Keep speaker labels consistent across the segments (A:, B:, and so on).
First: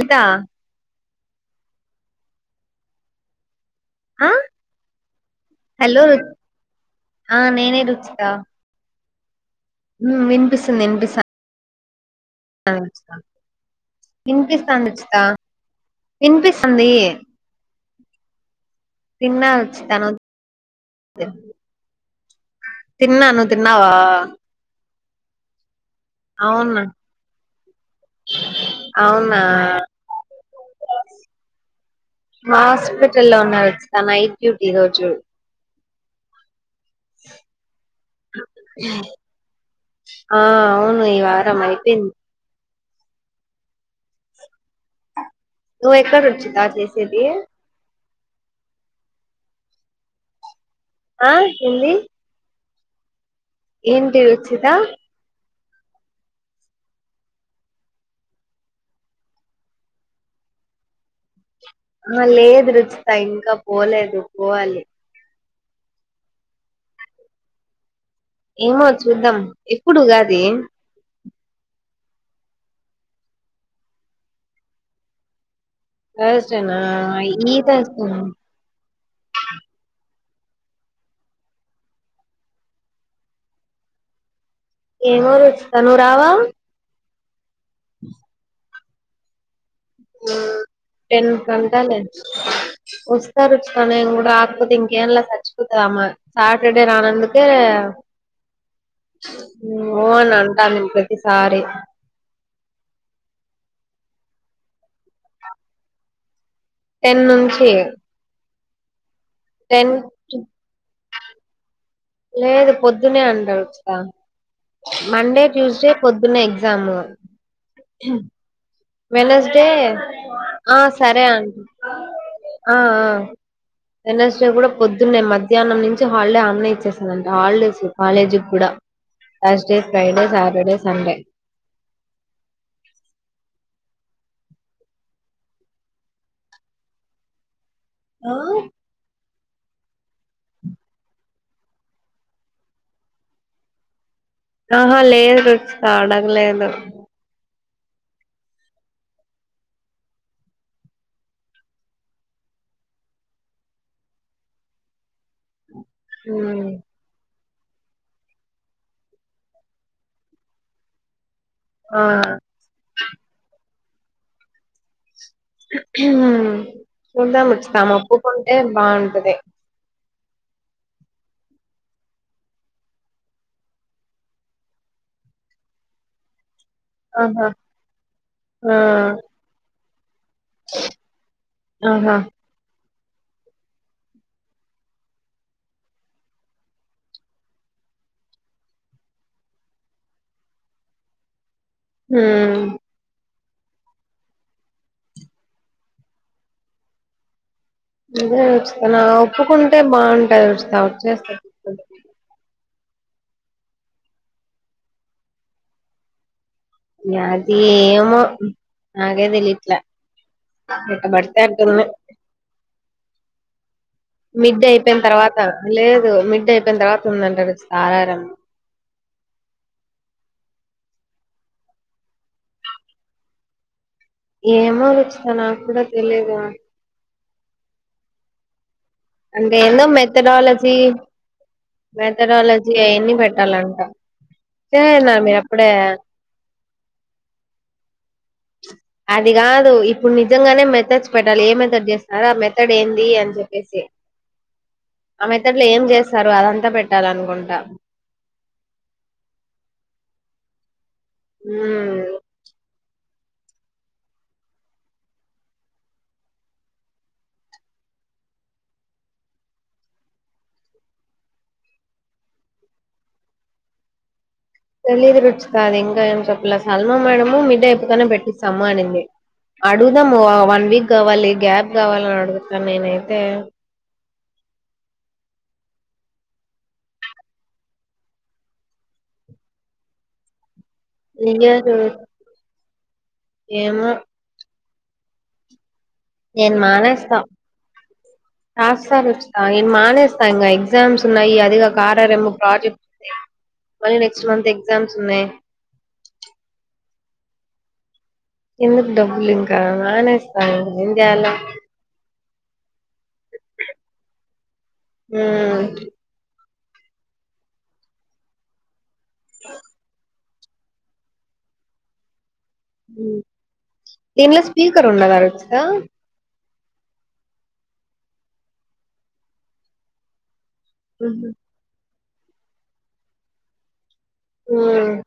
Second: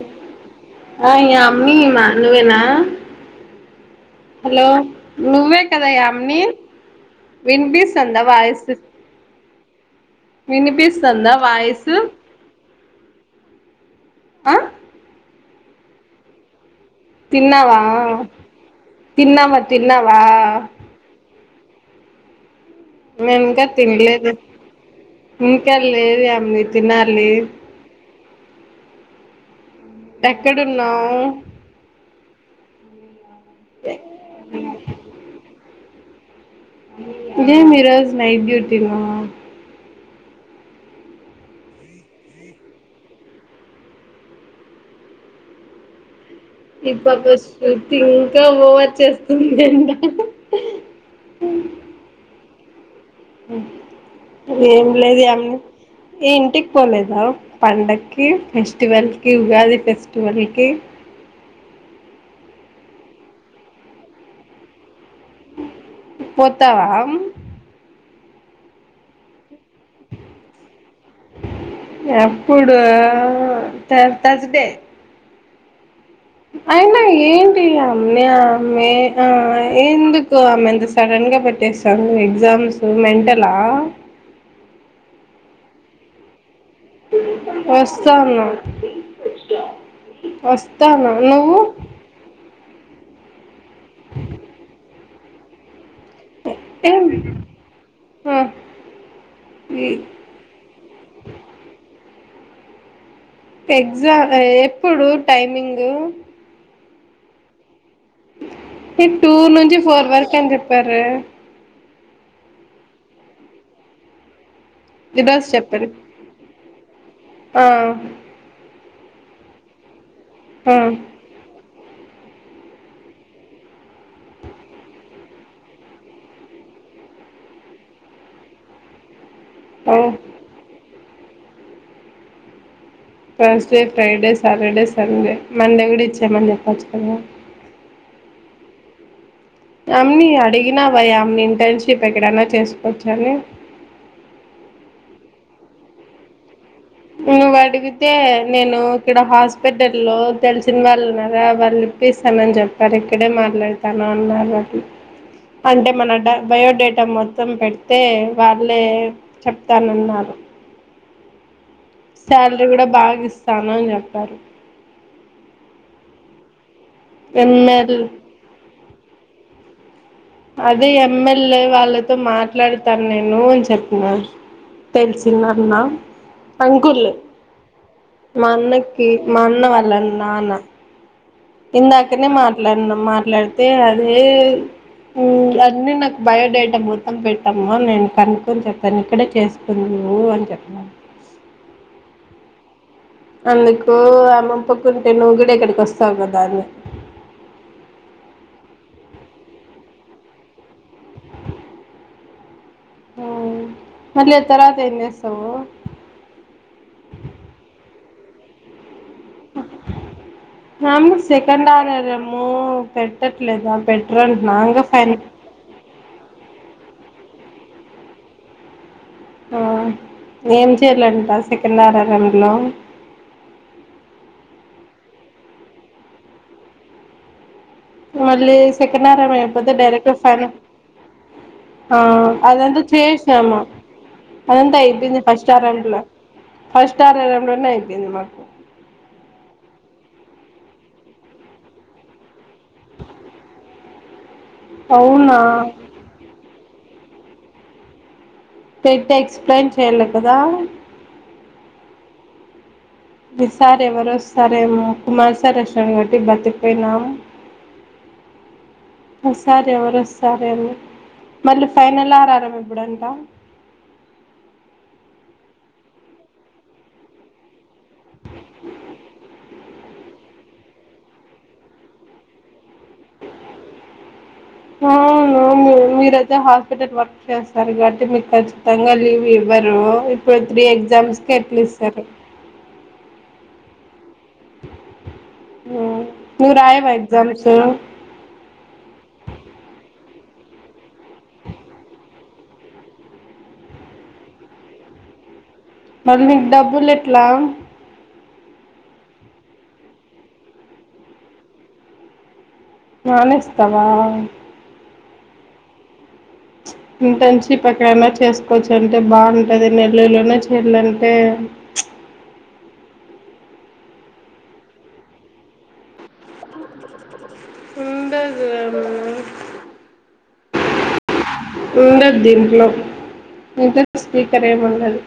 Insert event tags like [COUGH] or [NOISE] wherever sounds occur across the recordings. A: రుచిత
B: ఆ ఏ అమ్మీమ్మా నువ్వేనా
A: ఆ
B: హలో ను్వే కదా
A: హలో రు
B: అని
A: ఆ నేనే
B: విన్పిీస్ అందా వయిస్త
A: వినిపిస్తు నింపిసా
B: వాయిస్ ఆ
A: ఇన్పిస్చ్చదా ఇన్పిస్
B: తిన్నావా
A: తిన్నా
B: తిన్నావా
A: రుచిత నువ్వు
B: తిన్నావా
A: తి- తిన్నా నువ్వు
B: ననుకా
A: తిన్నావా
B: తంలేదు ఇంకళ్లిది అమ్
A: అవునా
B: తినార్లీ
A: అవునా
B: ఎక్కడున్నావు
A: మా హాస్పిటల్ లో ఉన్నారు వచ్చిత నైట్ డ్యూటీ రోజు
B: ఇ మీ రజ నైట్ టీ మా
A: ఆ అవును ఈ వారం అయిపోయింది ఎక్కచ్చు
B: ఇ పాక్క స్ట్ ఇంకా బో వచ్చేస్తుందింట
A: ఆ ఏంది ఏంటి
B: అ
A: రుచిత
B: ఏం లేదు అమ్ని ఏ ఇంటికి పోలేదా పండకి ఫెస్టివల్ కి ఉగాది ఫెస్టివల్ కి అ
A: ఆ లేదు రుచిత ఇంకా పోలేదు పోవాలి
B: పోతావా
A: ఏమో చూద్దాం ఎప్పుడు ఉగాది
B: ఎప్పుడు త తజ డే
A: థర్స్డేనా
B: అయినా ఏంటి
A: ఈత
B: అమ్మ
A: వస్తాను
B: ఆమ్మె ఆ ఎందుకు ఎకు ఆమె ఎంత సడన్గా పెట్టేసాను ఎగ్జామ్స్ మెంటలా
A: యిమోరో వచ్చి నువ్వు రావా
B: వస్తాను వస్తాను
A: టెన్
B: నువ్వు
A: కంటాలే వస్తా రుచితా నేను కూడా రాకపోతే ఇంకా ఏమి లే సచ్చిపోతాదమే సాటర్డే
B: ఏం
A: రాను అందుకే
B: ఆ
A: ఓ అని అంటా నేను ప్రతి సారి
B: ఎగ్జామ్ ఎప్పుడు టైమింగు
A: టెన్ నుంచి
B: మీరు టూ నుంచి
A: టెన్
B: ఫోర్ వరకు అని చెప్పారే
A: లేదు పొద్దునే అంటారు వా మండే
B: ఈరోజు చెప్పారు
A: ట్యూస్డే పొద్దునే దమే
B: ఆ
A: వెనస్డే ఆ సరే అండి ఆ ఆ వెనస్డే కూడా పొద్దున్నే మధ్యాహ్నం నుంచి హాలిడే అన్న ఇచ్చేసిందింటే హాలిడేస్ కాలేజీ కూడా టస్డే,
B: ఓ
A: Friday, Saturday, Sunday
B: Thursday Friday Saturday Sunday Monday కూడా ఇచ్చేయమని చెప్పు వచ్చు కదా
A: ఆ
B: అమ్ని అడిగినా వయా అమ్ని ఇంటర్న్షిప్ ఎక్కడనా చేసుకోవచ్చా అని
A: ఆహా లేదు అడగలేదు
B: నువ్వు అడిగితే నేను ఇక్కడ హాస్పిటల్ లో తెలిసిన వాళ్ళు ఉన్నారా వాళ్ళు చెపిస్తానని చెప్పారు ఇక్కడే మాట్లాడతాను అన్నారు అంటే మన డా బయోడేటా మొ త్తం పెడితే వాళ్ళే చెప్తానన్నారు
A: ఆ
B: శాలరీ కూడా బాగా ఇస్తాను అని చెప్పారు
A: ఉహుమ్ చూద్దాం ముచ్చుతాం
B: ఎంఎల్
A: ఓప్పుకుంటే బాగుంటది
B: అదే ఎమ్మెల్యే వాళ్ళతో మాట్లాడతాను నేను అని చెప్పిన తెలిసిన నాన్నా అంకుల్
A: ఆహా
B: మా
A: ఆ
B: అన్నకి మా అన్న వాళ్ళ నాన్న
A: ఆహా
B: ఇందాకనే మాట్లాడినం మాట్లాడితే అదే ఉమ్ అన్నీ నాకు బయోడేటా మొత్తం పెట్టామ నేను కనుక్కొని చెప్పాను ఇక్కడే చేసుకుందు ఊ అని చెప్ప
A: హమ్
B: అందుకు ఆమ్మమ్మ పక్కంటే నువ్వు కూడా ఇక్కడికి వస్తావు కదా అందు
A: అదే వస్తా నా ఒప్పుకుంటే బాగుంటది వస్తా వచేస్త
B: ఉమ్ మళ్ళ తర్వాత ఎమి చేస్తావు
A: నాది ఏమో నాకే తెలియట్లే ఎట్ట
B: నాము
A: పడితే
B: సెకండ్
A: అట్టుంది
B: ఆర్డర్ ఏమో పెట్టట్లేదు
A: మిడ్ అయిపోయిన తర్వాత లేదు మిడ్ అయిపోయిన తర్వాత ఉందంటారు సారారం
B: ఆ ఏం చేయాలంట సెకండ్ ఆర్ఆర్ఎం లో
A: ఏమో రచితా నాకు కూడా తెలిదు
B: మళ్ళీ సెకండ్ ఆర్ ఆర్ అయిపోతే డైరెక్ట్ ఫైన్
A: మెథడాలజీ
B: ఆ
A: మెథడాలజీ
B: అదంత
A: అవన్నీ
B: చేసినాము
A: పెట్టాలంట
B: అదంతా అయిపోయింది
A: చేన్నారు మీరు
B: ఫస్ట్ ఆర్
A: అప్పుడే
B: రౌండ్ లో ఫస్ట్ ఆర్ ఆర్ రౌండ్ లోనే అయిపోయింది మాకు
A: అది కాదు ఇప్పుడు నిజంగానే మెథడ్ పెట్టాలి ఏ మెథడ్ చేస్తారో ఆ మెథడ్ ఏంది అని చెప్పేసి
B: అ
A: ఆ మెథడ్ లో ఏం చేస్తారు అదంతా పెట్టాలనుకుంటా
B: పెట్టి ఎక్స్ప్లెయిన్ చెయాలి కదా
A: ఆమ్
B: ప్రతిసారి ఏమో ఎవరోస్తారేమో కుమార్ సార్ వచ్చిన్నారు కాబట్టి బ్రతిపోయినాము ఈసారి ఎవరు వస్తారేమో మళ్ళీ ఫైనల్ ఆర్ ఆర్ ఏం ఏబుడంట
A: తెలీదు రుచిక అది ఇంకా ఏం చెప్పలే సల్మా మేడము మిడ్ అయిపోతానే పెట్టిస్తాము అనింది అడుగుదాము వన్ వీక్ కావాలి గ్యాప్ కావాలని అడుగుతా నేనైతే
B: ఆ ఆ మీరైతే హాస్పిటల్ వర్క్ చేస్తారు కాట్టి మీకు ఖచ్చితంగా లీవ్ ఇవ్వరు ఇప్పుడు అంటే ఎగ్జామ్స్ కి అట్లా
A: లియరు
B: ఇస్తారు
A: ఏమో
B: మ్మ్.
A: నేను
B: నువ్వు రాయవా
A: మానేస్తా
B: ఎగ్జామ్స్
A: [UNINTELLIGIBLE] నేను మానేస్తా ఇంగ ఎగ్జామ్స్ ఉన్నాయి అదిగా ఆర్ ఆర్ ఏం ప్రాజెక్ట్ ఉంది మళ్ళీ నెక్స్ట్ మంత్ ఎగ్జామ్స్ ఉన్నాయి.
B: మళ్ళి నీకు డబ్బులు ఎట్లా
A: ఎందుకు డబ్బులు ఇంకా మానేస్తాను ఇంగయాల
B: మానేస్తావా
A: ఉమ్
B: [UNINTELLIGIBLE] ఇంట్రన్ షిప్ ఎక్కడన్నా చేసుకోవచ్చు అంటే బాగుంటది నెల్లలైనా చేయాలంటే [UNINTELLIGIBLE]
A: దాన్లో స్పీకర్ ఉండదా రిచిక
B: ఉండదు ఏమో
A: ఉండు
B: ఉండదు దీంట్లో స్పీకరేమి
A: ఉమ్
B: ఉండదు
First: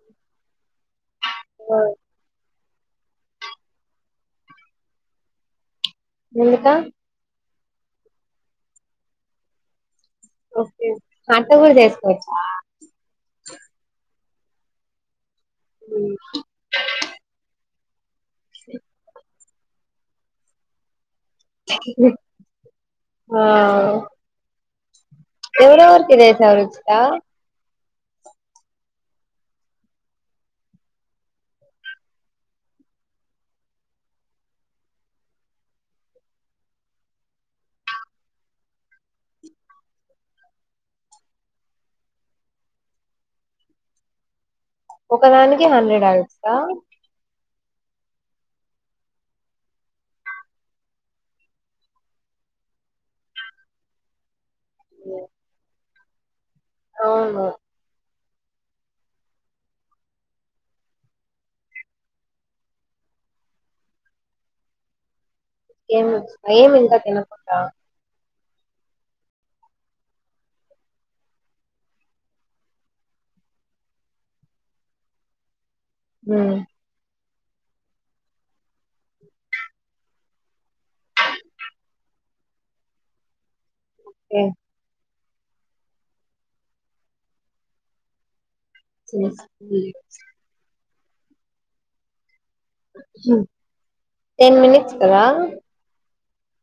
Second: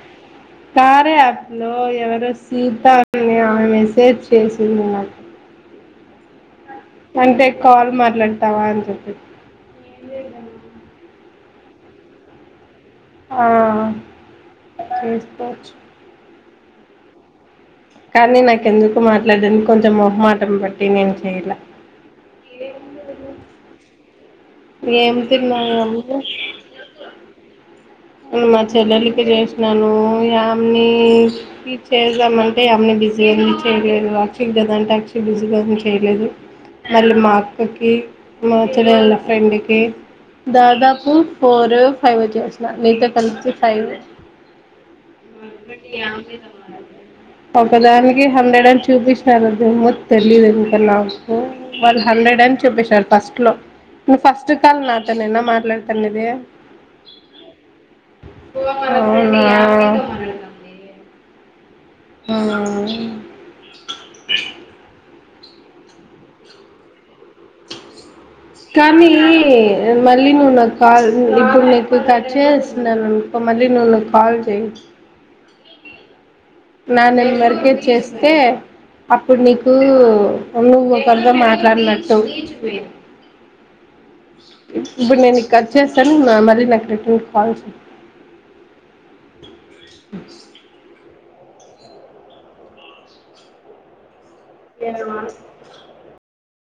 B: కార్య యాప్ లో
A: ఆ,
B: ఎవరు వ సీతా అనే ఆమె మెసేజ్ చేసింది నాకు
A: ఎందుకా
B: అంటే కాల్ మాట్లాడతావా అని చెప్పి
A: ఓకే అంట్ల గూడా చేసుకోవచ్చా
B: ఆ చేస్
A: ఉమ్
B: కానీ నాకెందుకో మాట్లాడనికి కొంచెం మొహమాటం బట్టి నేను చేయలే
A: ఆ
B: ఏం
A: ఎవరెవరికి
B: తిన్నావు
A: జేసావు రుచిక
B: ఉ నా చెల్లెలికి జేసినాను యామిని కి చేదాం అంటే ఆమీని బిజీగా చేయలేదు యాక్చువల్ [UNINTELLIGIBLE] బిజీగా వుంది చేయలేదు వాళ్లు మా అక్కకి మా చెల్లెలి ఫ్రెండ్కి దాదాపు ఫోర్ ఫైవొ చేసిన నీతో కలిసి ఫైవు
A: ఒకదానికి హండ్రెడ్ అవుతదా
B: ఒకదానికి హండ్రెడ్ అని చూపించినారు ఏమో తెలీదు ఇంకా నాకు వాళ్లు హండ్రెడ్ అని చూపిచరు ఫస్ట్ లో నూ ఫస్ట్ కాల్ నాతో నేనా మాట్లాడుత్తాంనేది.
A: అవును
B: అవునా ఉమ్
A: ఏం ఏమి ఇంకా తినకుండా
B: కానీ మళ్ళీ నువ్ నాకు కాల్ ఇప్పుడు నీకు కట్ చేస్తున్నానుకో మళ్ళీ నువ్వు కాల్ చెయ్
A: టెన్
B: నా నెంబర్ కె చేస్తే అప్పుడు నీకు నువ్వెవరితో మాట్లాడినట్టు ఇప్పునేని కట్ చేస్తాను ఆ మళ్ళి నాకు రిపీట్ కాల్ చెయ్
A: స [UNINTELLIGIBLE] ఉ టెన్ మినట్స్ కదా